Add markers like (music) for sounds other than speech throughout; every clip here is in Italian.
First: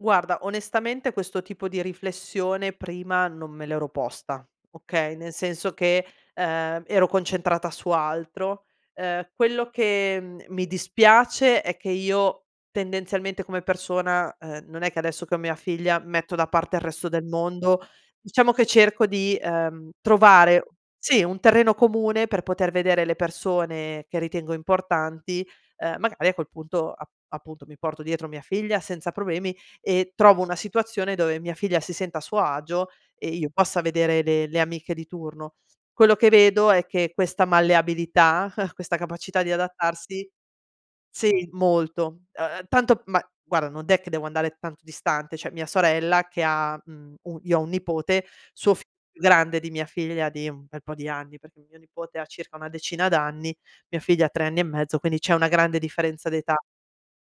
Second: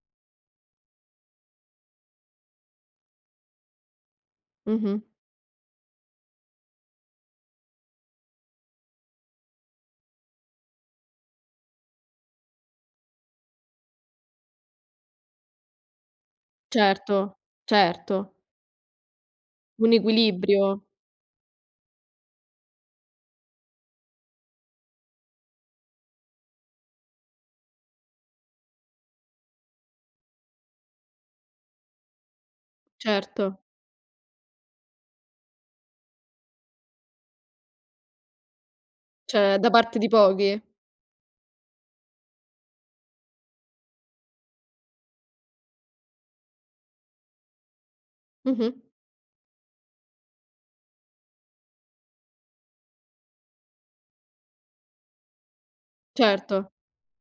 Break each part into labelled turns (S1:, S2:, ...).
S1: Guarda, onestamente questo tipo di riflessione prima non me l'ero posta,
S2: Mh-mh.
S1: okay, nel senso che, ehm, ero concentrata su altro. Ehm, quello che mi dispiace è che io tendenzialmente come persona, ehm, non è che adesso che ho mia figlia metto da parte il resto del
S2: Certo,
S1: mondo,
S2: certo.
S1: diciamo che cerco di, ehm,
S2: Un
S1: trovare,
S2: equilibrio.
S1: sì un terreno comune per poter vedere le persone che ritengo importanti, ehm, magari a quel punto ap-appunto mi porto dietro mia figlia senza problemi e trovo una situazione dove mia figlia si senta a suo agio e io
S2: Certo.
S1: possa vedere le le amiche di turno. Quello che vedo è che questa malleabilità, (chuckles) questa capacità di
S2: C'è da parte di
S1: adattarsi
S2: pochi.
S1: sì, molto ehm, tanto ma guarda, non è che devo andare tanto distante. Cioè, mia sorella che ha, mhmm, u io ho 1 nipote,
S2: Mh-mh.
S1: suo figlio è più grande di mia figlia di un bel po' di anni, perché mio nipote ha circa una decina d'anni, mia figlia ha 3 anni e mezzo, quindi c'è una grande differenza d'età.
S2: Certo.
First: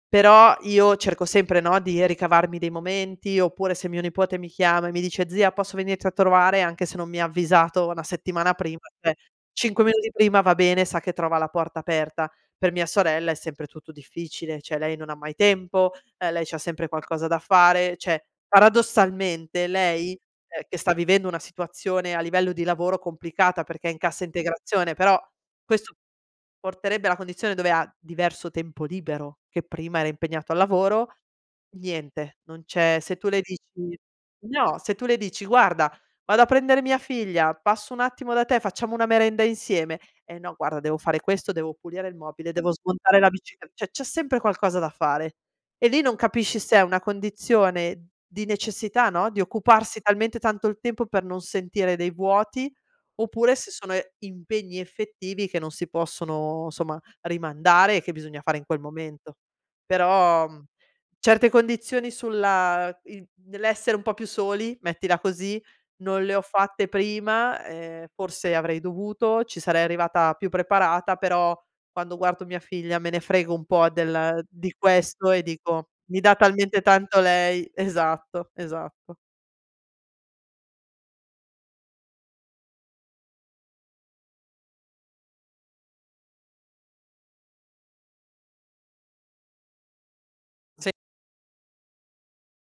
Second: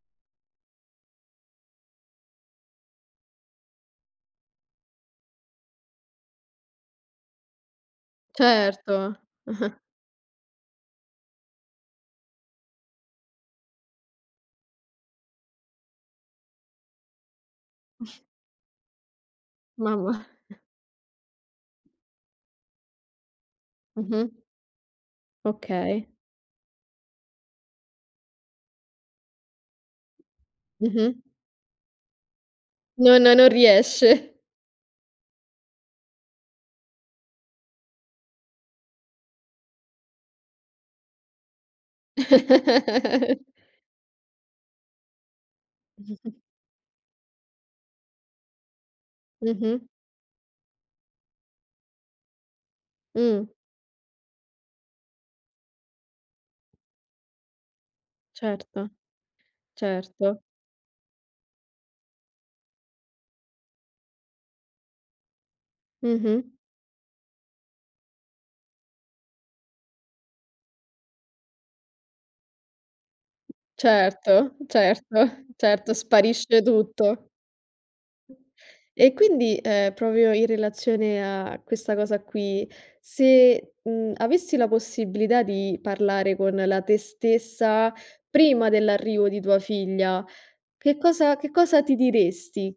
S1: Però io cerco sempre, no, di ricavarmi dei momenti oppure se mio nipote mi chiama e mi dice: "Zia posso venirti a trovare?", anche se non mi ha avvisato 1 settimana prima, cioè
S2: Certo. (chuckles)
S1: 5 minuti prima va bene, sa che trova la porta aperta. Per mia sorella è sempre tutto difficile, cioè, lei non ha mai tempo, e lei c'ha sempre qualcosa da fare,
S2: (chuckles)
S1: cioè, paradossalmente lei,
S2: Mamma. (chuckles)
S1: ehm, che sta vivendo una situazione a livello di lavoro complicata perché è in cassa
S2: Mh-mh.
S1: integrazione, però questo
S2: Okay.
S1: porterebbe alla condizione dove ha diverso tempo libero, che prima era impegnato al lavoro,
S2: Mh-mh.
S1: niente, non c'è se
S2: Non
S1: tu le
S2: non
S1: dici
S2: riesce.
S1: no, se tu le dici: "Guarda vado a prendere mia figlia, passo un attimo da te, facciamo una merenda insieme?" "Eh no, guarda, devo fare questo, devo pulire il mobile, devo smontare la bicicle"
S2: (giggles)
S1: c'è sempre qualcosa da fare. E lì non
S2: (chuckles)
S1: capisci se è una condizione di necessità, no, di
S2: Mh-mh.
S1: occuparsi talmente tanto il tempo per non sentire dei vuoti
S2: Mh.
S1: oppure se sono impegni effettivi che non si possono somma rimandare e che bisogna fare in quel
S2: Certo,
S1: momento.
S2: certo.
S1: Però certe condizioni sulla in nell'essere un po' più soli, mettila così, non le ho
S2: Mh-mh.
S1: fatte prima, ehm, forse avrei dovuto, ci sarei arrivata più preparata, però quando guardo mia figlia me ne frego un po' del
S2: Certo,
S1: di
S2: certo,
S1: questo e dico
S2: certo
S1: mi dà
S2: sparisce
S1: talmente tanto
S2: tutto.
S1: lei esatto,
S2: E
S1: esatto.
S2: quindi, ehm, proprio in relazione a questa cosa qui, se, mhmm, avessi la possibilità di parlare con la te stessa prima dell'arrivo di tua figlia,
S1: Sì.
S2: che cosa che cosa ti diresti?